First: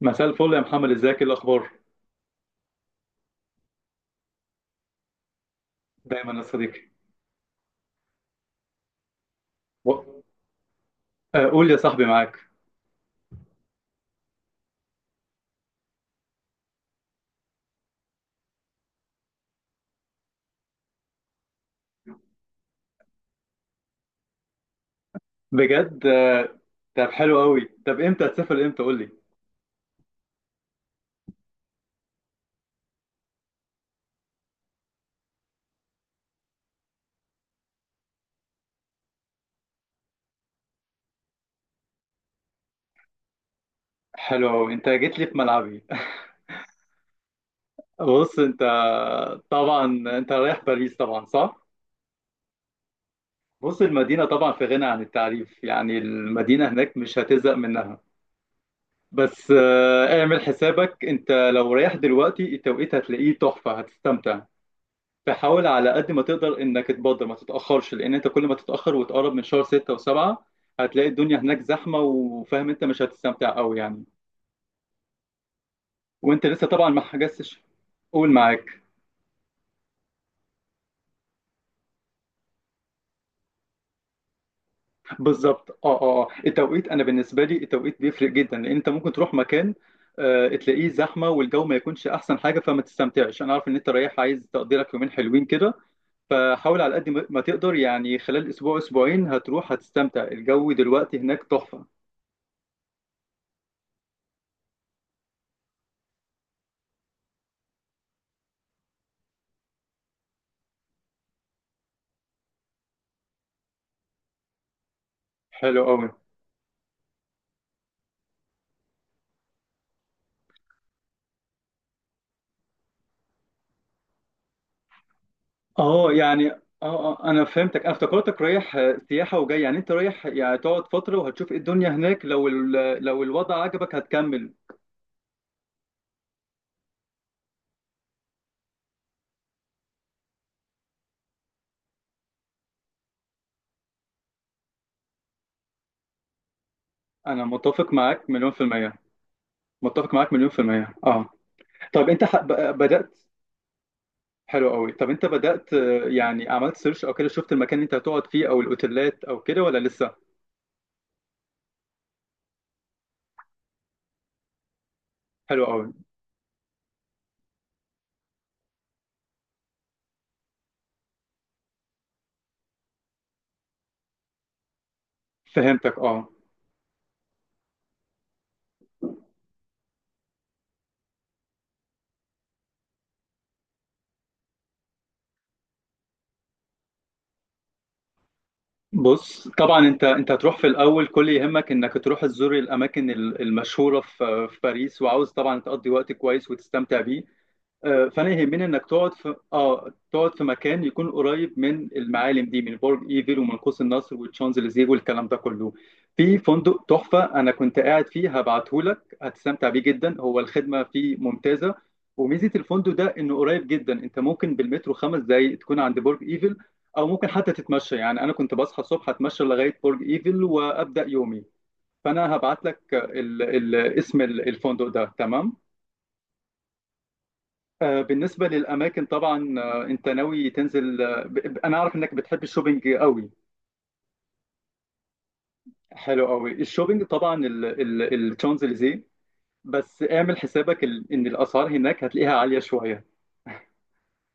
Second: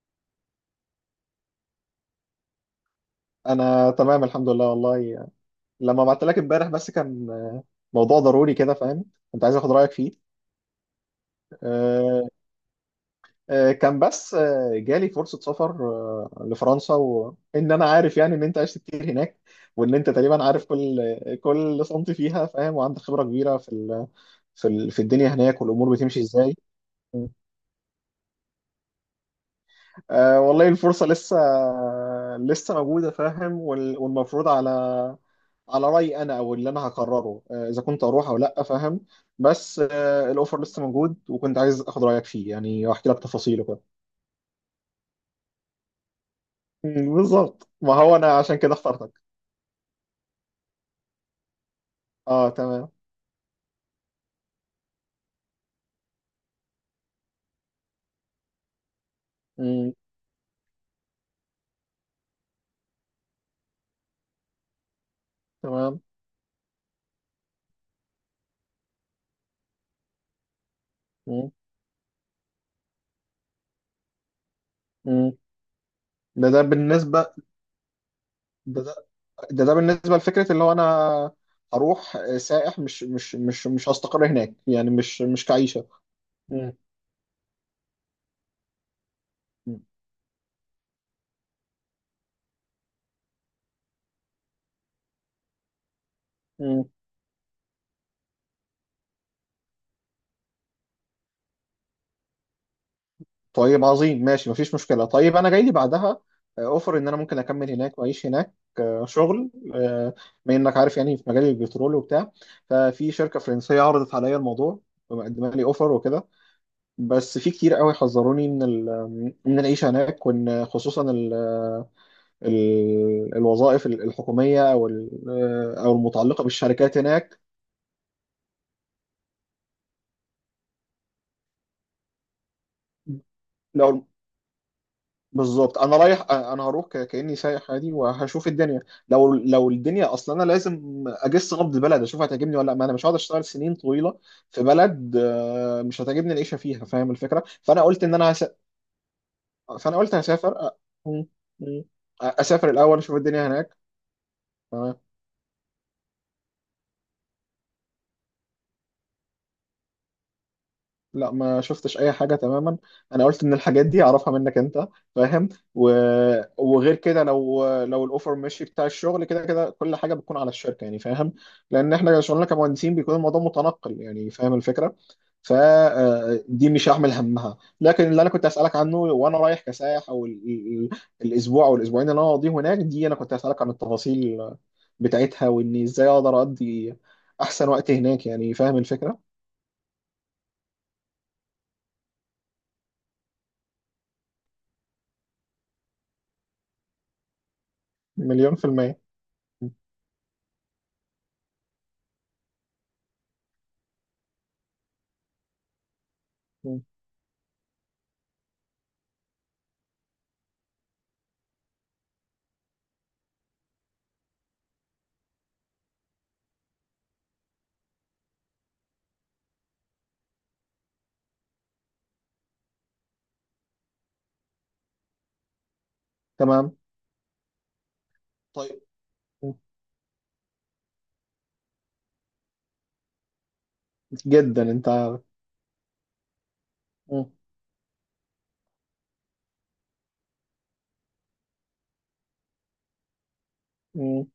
مساء الفل يا محمد، ازيك؟ ايه الاخبار؟ انا تمام الحمد لله والله. لما بعت دايما لك يا امبارح صديقي. بس كان موضوع ضروري كده، فاهم. كنت عايز اخد رايك و- فيه. قول لي يا صاحبي، آه، معاك. كان بس جالي فرصه سفر لفرنسا، وان انا عارف يعني ان انت عشت كتير هناك، وان انت تقريبا عارف كل سنتي فيها، فاهم، وعندك خبره كبيره في الدنيا هناك والامور بجد؟ بتمشي ازاي. طب حلو قوي. طب امتى هتسافر؟ امتى؟ قول لي. والله الفرصة لسه موجودة، فاهم، والمفروض على رأيي أنا، أو اللي أنا هقرره إذا كنت أروح أو لأ، فاهم. بس الأوفر لسه موجود، وكنت عايز آخد رأيك فيه يعني، وأحكي لك تفاصيله كده. حلو قوي، انت جيت لي في ملعبي. مم، بالظبط. ما هو بص أنا عشان انت، كده اخترتك. طبعا انت رايح باريس طبعا، صح؟ أه، تمام. بص، المدينه طبعا في غنى عن التعريف، يعني المدينه هناك مش هتزهق منها. بس مم، اعمل حسابك، انت لو رايح دلوقتي التوقيت هتلاقيه تحفه، هتستمتع. فحاول على تمام. قد ما تقدر انك تبادر، ما تتاخرش، لان انت كل ما تتاخر وتقرب من شهر 6 و7 هتلاقي الدنيا مم. هناك زحمه، وفاهم انت مش هتستمتع قوي يعني. مم. وانت ده لسه طبعا ما بالنسبة. حجزتش؟ قول، معاك. ده ده, ده بالنسبة لفكرة اللي هو أنا هروح سائح، مش هستقر هناك يعني، مش بالظبط. كعيشة. التوقيت، انا بالنسبه لي التوقيت بيفرق جدا، لان انت ممكن تروح مكان تلاقيه زحمه والجو ما يكونش احسن حاجه فما تستمتعش. انا عارف ان انت رايح عايز تقضيلك يومين حلوين كده، فحاول مم. على قد ما تقدر يعني خلال اسبوع اسبوعين هتروح، هتستمتع. الجو دلوقتي هناك تحفه. طيب عظيم، ماشي، مفيش مشكلة. طيب أنا جاي لي بعدها أوفر إن أنا ممكن أكمل هناك وأعيش هناك، شغل، بما إنك عارف يعني، في مجال البترول وبتاع. ففي شركة فرنسية عرضت عليا الموضوع، ومقدمة لي حلو أوفر قوي. وكده. بس في كتير قوي حذروني من العيشة هناك، وإن خصوصا ال الوظائف الحكومية، أو المتعلقة بالشركات هناك. انا فهمتك. انا افتكرتك رايح سياحه، وجاي يعني انت رايح يعني تقعد فتره وهتشوف ايه الدنيا هناك، لو لو الوضع عجبك لو. هتكمل. بالظبط، انا رايح، انا هروح كاني سايح عادي وهشوف الدنيا. لو الدنيا اصلا، انا لازم اجس نبض البلد، اشوف هتعجبني ولا لا، ما انا مش هقعد اشتغل سنين طويله في بلد مش هتعجبني العيشه فيها، فاهم الفكره. انا فانا متفق قلت ان معاك انا مليون في الميه. فانا متفق قلت معاك مليون هسافر في الميه، م- اه. م- طب انت اسافر الاول بدات؟ اشوف الدنيا هناك. حلو قوي، طب انت بدات يعني عملت سيرش او كده؟ شفت المكان اللي انت هتقعد فيه او الاوتيلات او كده، ولا لسه؟ لا، ما شفتش اي حاجه تماما، انا قلت ان الحاجات دي اعرفها منك انت، فاهم. حلو قوي. و... وغير كده، لو الاوفر ماشي بتاع الشغل، كده كده كل حاجه بتكون على الشركه يعني، فاهم. لان احنا شغلنا كمهندسين بيكون الموضوع متنقل يعني، فاهم الفكره. فهمتك، اه. فدي مش هعمل همها، لكن اللي انا كنت اسالك عنه وانا رايح كسائح، الاسبوع او الاسبوعين اللي انا هقضيه هناك دي، انا كنت اسالك عن التفاصيل بتاعتها، واني ازاي اقدر اقضي احسن وقت هناك يعني، فاهم الفكره. بص طبعا، انت هتروح في الاول، كل يهمك انك تروح تزور الاماكن المشهوره في باريس، وعاوز طبعا تقضي وقت كويس وتستمتع بيه. فانا مليون في يهمني انك المية. تقعد في اه، تقعد في مكان يكون قريب من المعالم دي، من برج ايفل، ومن قوس النصر، والشانزليزيه، والكلام ده كله. في فندق تحفه انا كنت قاعد فيه، هبعته لك، هتستمتع بيه جدا، هو الخدمه فيه ممتازه. وميزه الفندق ده انه قريب جدا، انت ممكن بالمترو 5 دقائق تكون عند برج ايفل، او ممكن حتى تتمشى يعني. انا كنت بصحى الصبح اتمشى لغايه برج ايفل وابدا يومي. فانا هبعت لك اسم الفندق ده، تمام. تمام، بالنسبة طيب. للأماكن طبعا، مم. أنت ناوي تنزل أنا أعرف إنك بتحب الشوبينج قوي. جدا، انت. حلو قوي، الشوبينج مم. طبعا الشانزليزيه. بس اعمل حسابك إن الأسعار هناك هتلاقيها عالية شوية، مم.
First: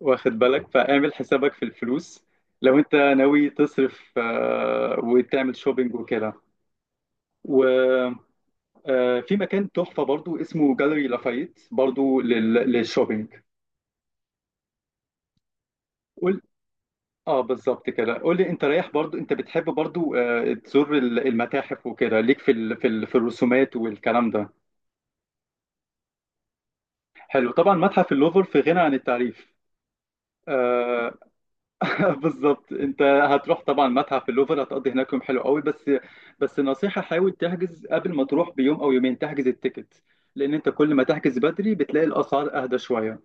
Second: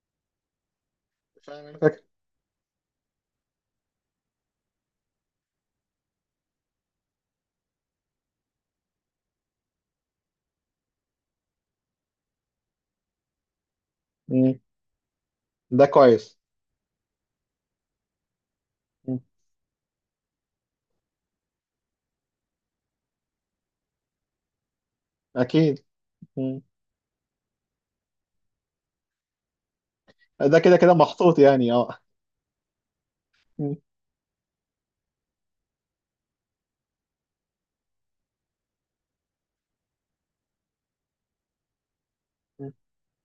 واخد بالك؟ فاعمل حسابك في فاهم، انت فاكر. الفلوس لو أنت ناوي تصرف وتعمل شوبينج وكده. وفي مكان تحفة برضو اسمه جاليري لافايت، برضو للشوبينج. مم. ده كويس. اه بالظبط كده. قول لي، انت رايح برضو، مم. انت بتحب برضو تزور المتاحف وكده؟ ليك في ال في ال في الرسومات والكلام ده؟ اكيد. مم. حلو. طبعا متحف اللوفر في غنى عن التعريف. ده كده كده آه محطوط يعني، اه. بالظبط. انت هتروح مم. طبعا متحف اللوفر، هتقضي هناك يوم حلو قوي. بس بس نصيحة، حاول تحجز قبل ما تروح بيوم او يومين، تحجز التيكت، لان انت كل ما تحجز بدري بتلاقي الاسعار اهدى شوية.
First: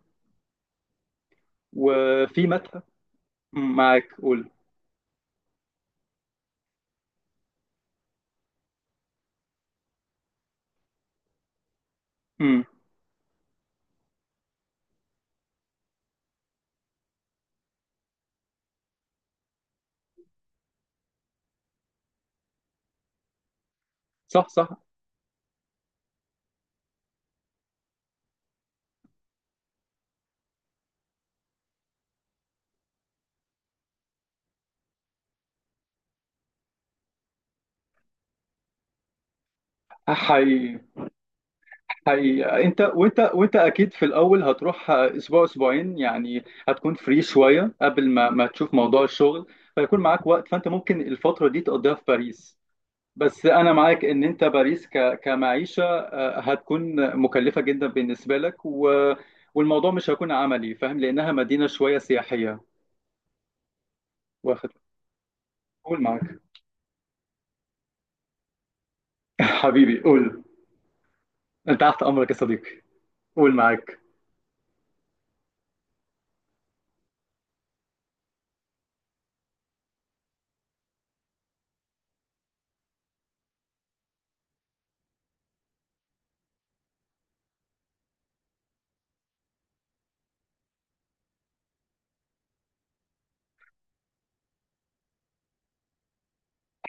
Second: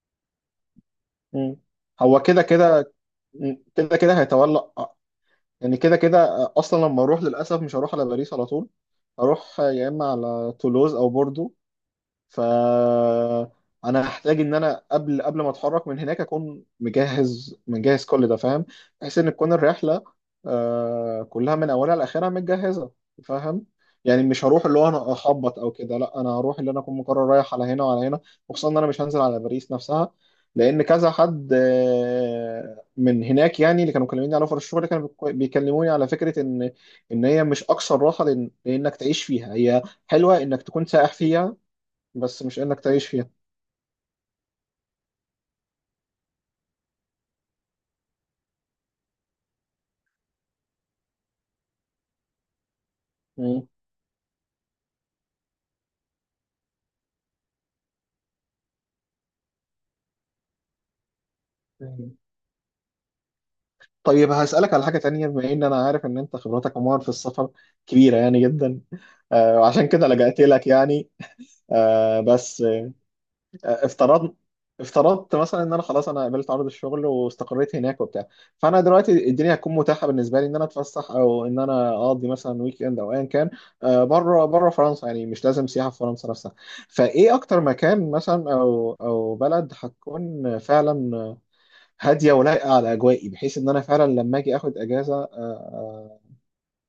مم. هو كده وفي متحف. كده. مم. مم، كده معاك، كده قول. هيتولى آه. يعني كده كده اصلا لما اروح للاسف مش هروح على باريس على طول، هروح يا اما على تولوز او بوردو. مم، فانا هحتاج ان انا قبل ما اتحرك من هناك اكون مجهز، مجهز كل ده، فاهم، بحيث ان تكون الرحله كلها من اولها لاخرها متجهزه، فاهم. يعني مش صح هروح صح. اللي هو انا اخبط او كده، لا، انا هروح اللي انا اكون مقرر رايح على هنا وعلى هنا. وخصوصا ان انا مش هنزل على باريس نفسها، لان كذا حد من هناك يعني، اللي كانوا مكلميني على اوفر الشغل، كانوا بيكلموني على فكره ان هي مش اكثر راحه، لانك تعيش فيها. هي حلوه انك حي. تكون سائح فيها، بس مش حقيقة انك انت، تعيش فيها. وانت اكيد في الاول هتروح اسبوع اسبوعين يعني، هتكون فري شوية قبل ما تشوف موضوع الشغل، فيكون معاك وقت، فانت ممكن الفترة دي تقضيها في باريس. بس مم. انا معاك ان انت باريس ك كمعيشة هتكون مكلفة جدا بالنسبة لك، و والموضوع مش هيكون عملي، فاهم، لانها مدينة شوية مم. سياحية. طيب واخد. هسألك على حاجة تانية، بما ان انا قول، عارف ان انت معاك. خبرتك عموما في السفر كبيرة يعني جدا، وعشان حبيبي، كده لجأت قول، لك يعني. انت تحت آه، امرك يا بس صديقي. آه، قول، معاك. افترضنا افترضت مثلا ان انا خلاص، انا قبلت عرض الشغل واستقريت هناك وبتاع. فانا دلوقتي الدنيا هتكون متاحه بالنسبه لي ان انا اتفسح، او ان انا اقضي مثلا ويك اند او ايا كان، بره فرنسا يعني، مش لازم سياحه في فرنسا نفسها. فايه اكتر مكان مثلا او بلد هتكون فعلا هاديه ولايقه على اجوائي، بحيث ان انا فعلا لما اجي اخد اجازه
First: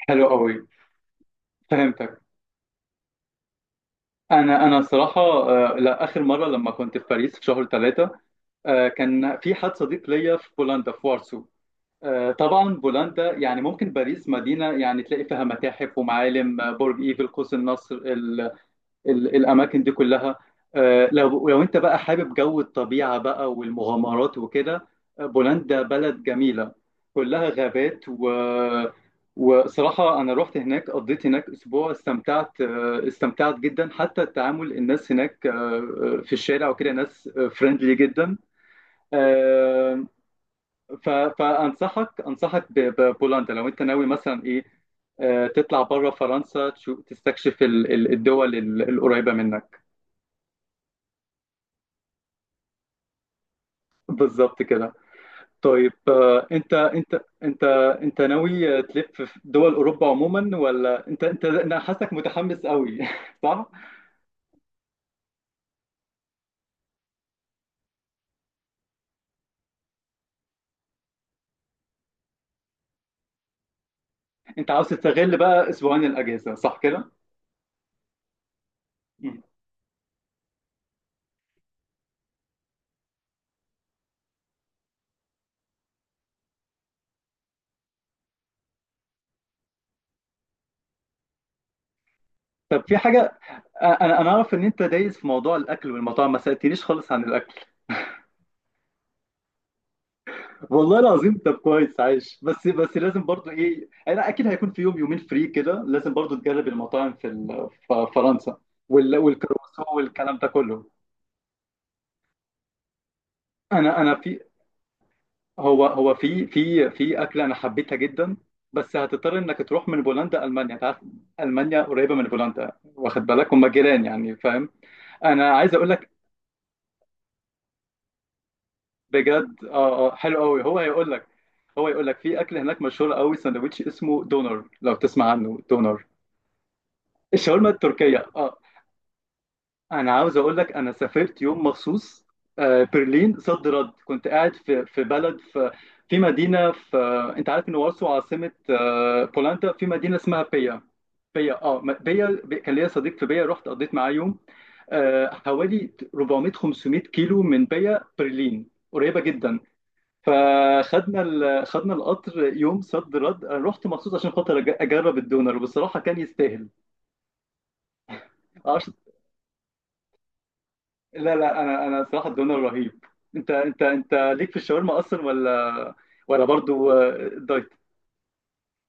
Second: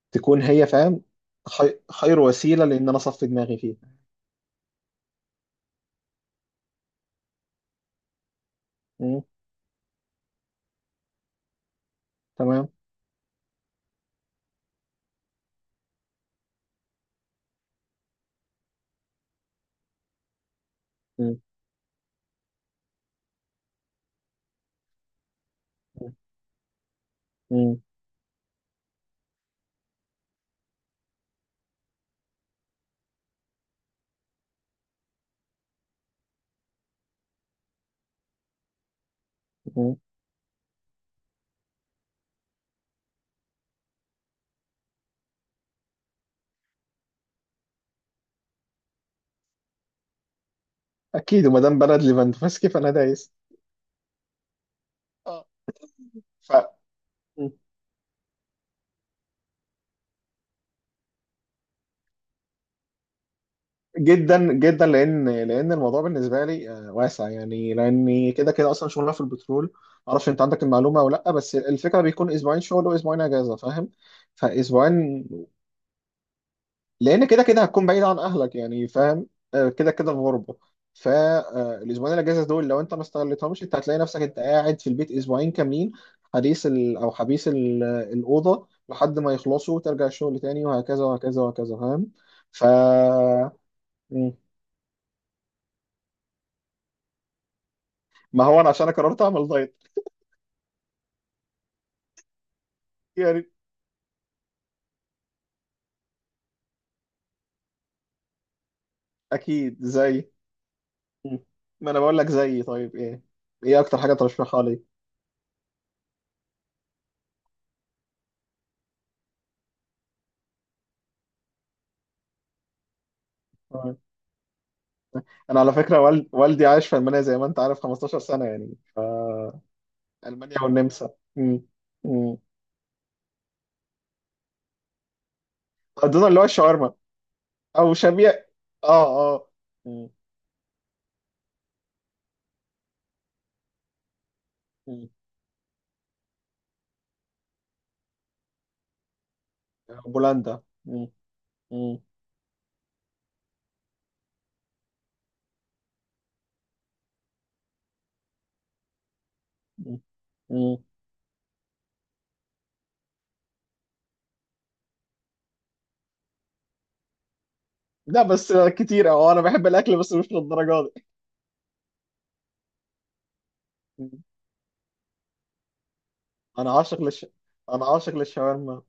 حلو تكون قوي. هي، فاهم، فهمتك. خير وسيله لان انا اصفي دماغي فيها. انا صراحه، لا، اخر مره لما كنت في باريس في شهر 3 مم، كان في حد صديق ليا في بولندا في وارسو. تمام. طبعا بولندا يعني، ممكن باريس مدينه يعني تلاقي فيها متاحف ومعالم، برج ايفل، قوس النصر، الاماكن دي كلها. مم، لو انت بقى حابب جو الطبيعه بقى والمغامرات وكده، بولندا مم، بلد جميله، كلها مم. غابات و وصراحه انا رحت هناك، قضيت هناك اسبوع، استمتعت استمتعت جدا. حتى التعامل، الناس هناك في الشارع وكده، ناس فريندلي جدا. مم. آه، فانصحك، انصحك ببولندا لو انت ناوي مثلا ايه تطلع بره فرنسا، تشوف، تستكشف الدول القريبه منك. اكيد، وما دام بلد ليفاندوفسكي فانا دايس. بالظبط كده. اه. طيب ف. انت انت مم. انت انت ناوي تلف في دول اوروبا عموما، ولا انت؟ انا حاسسك متحمس قوي. صح؟ جدا جدا، لان الموضوع بالنسبه لي واسع يعني، لاني كده كده اصلا شغلنا في البترول، معرفش انت عندك المعلومه ولا لا، بس الفكره بيكون اسبوعين شغل واسبوعين اجازه، فاهم. انت عاوز فاسبوعين تستغل بقى اسبوعين الاجازه، صح كده؟ لان كده كده هتكون بعيد عن اهلك يعني، فاهم، مم. كده كده في غربه. فالاسبوعين الاجازه دول، لو انت ما استغلتهمش انت هتلاقي نفسك انت قاعد في البيت اسبوعين كاملين، حديث او حبيس الاوضه لحد ما يخلصوا وترجع الشغل تاني، وهكذا وهكذا وهكذا، فاهم. ف. طب في حاجه، انا مم. اعرف ان انت دايس في موضوع الاكل والمطاعم، ما سالتنيش خالص عن الاكل. ما هو انا عشان أنا قررت اعمل دايت والله العظيم، طب كويس، عايش. بس بس لازم برضو يعني. ايه، انا اكيد هيكون في يوم يومين فري كده، لازم برضو تجرب المطاعم في في فرنسا، اكيد والكروسو زي. والكلام ده كله. مم. ما انا بقول لك زي. طيب، ايه؟ ايه اكتر انا حاجه انا في ترشحها لي؟ هو هو في في في اكله انا حبيتها جدا، بس هتضطر انك تروح من بولندا المانيا. انت عارف، المانيا قريبه من بولندا، واخد بالك هم آه. جيران يعني، فاهم. انا انا على عايز اقول فكره لك. والدي عايش في المانيا زي ما انت عارف 15 سنه يعني. بجد؟ اه اه حلو المانيا قوي. والنمسا. مم. هو يقول لك مم. في اكل هناك مشهور قوي، ساندوتش اسمه دونر، لو تسمع عنه، دونر. اظن اللي هو الشاورما، الشاورما او التركيه، شبيه. اه. اه، اه. مم. انا عاوز اقول لك، انا سافرت يوم مخصوص برلين، صد رد. كنت قاعد في مم. بلد في في مدينه في، انت عارف ان وارسو عاصمه بولندا. في مدينه اسمها بولندا. بيا، مم. بيا، اه، مم. كان ليا صديق في بيا، رحت قضيت معاه يوم، حوالي 400 500 كيلو من بيا. برلين قريبه جدا، مم. مم. فخدنا خدنا القطر يوم صد رد، أنا رحت مخصوص عشان خاطر اجرب الدونر، وبصراحه كان يستاهل. لا، بس كتير، اه، انا بحب الاكل بس مش للدرجه دي. لا لا، انا صراحه الدونر رهيب. انت مم. ليك في الشاورما اصلا، ولا ولا انا برضو عاشق للش دايت؟ انا عاشق للشاورما.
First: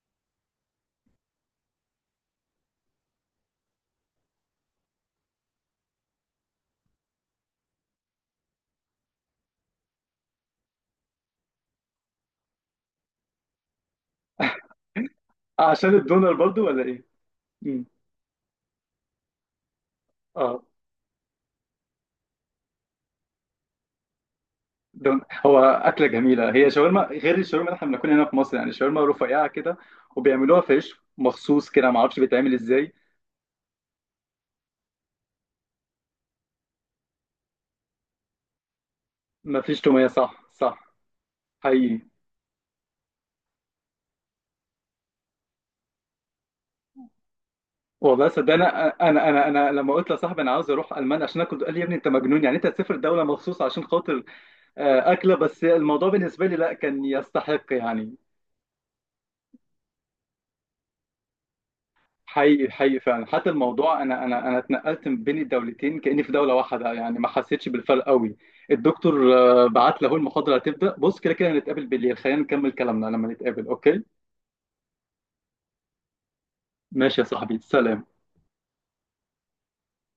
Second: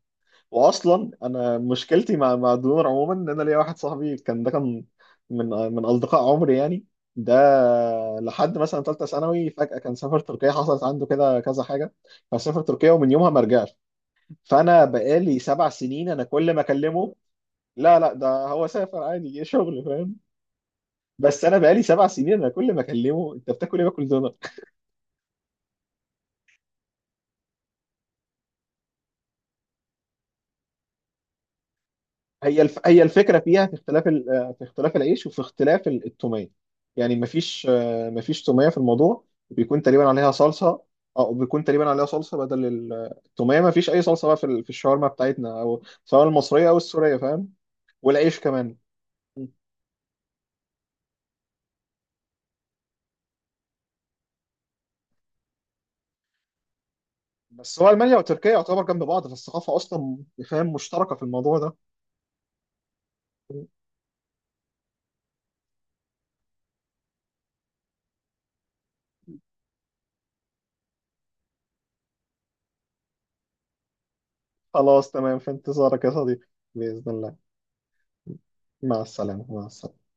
واصلا انا مشكلتي مع الدنور عموما، ان انا ليا واحد صاحبي كان، ده كان من اصدقاء عمري يعني. ده لحد مثلا ثالثه ثانوي فجاه كان سافر تركيا، حصلت عنده كده كذا حاجه، فسافر تركيا ومن يومها ما رجعش. فانا بقالي سبع عشان سنين انا الدونر كل ما برضو، ولا ايه؟ اكلمه. مم. لا لا، ده هو سافر عادي، جه شغل، فاهم. اه. بس انا بقالي 7 سنين انا كل ما اكلمه: انت بتاكل ايه؟ باكل دونر. دون. هو اكله جميله، هي شاورما غير الشاورما اللي احنا بناكلها هنا في مصر، يعني شاورما رفيعه كده، وبيعملوها في عيش مخصوص كده، ما اعرفش بيتعمل ازاي. هي الفكره فيها في في اختلاف العيش، وفي اختلاف التوميه يعني. مفيش توميه في الموضوع. ما فيش بيكون توميه، تقريبا عليها صح صلصه، صح. او بيكون تقريبا حقيقي. عليها صلصه بدل التوميه. مفيش اي صلصه بقى في الشاورما بتاعتنا، او سواء المصريه او السوريه، فاهم. والله والعيش صدقني، كمان. انا انا انا أنا لما قلت لصاحبي انا عاوز اروح المانيا عشان اكل، قال لي يا ابني انت مجنون يعني، انت هتسافر دوله مخصوص عشان خاطر اكله؟ بس الموضوع بالنسبه لي لا، كان يستحق بس هو يعني. المانيا وتركيا يعتبر جنب بعض، فالثقافه اصلا، فاهم، مشتركه في الموضوع ده. حقيقي حقيقي فعلا. حتى الموضوع، انا اتنقلت من بين الدولتين كاني في دوله واحده يعني، ما حسيتش بالفرق قوي. الدكتور بعت له المحاضره، هتبدا. بص كده كده هنتقابل بالليل، خلينا نكمل كلامنا لما نتقابل، اوكي؟ خلاص تمام، في انتظارك يا صديقي، بإذن ماشي يا الله. صاحبي، سلام. مع السلامة، مع السلامة.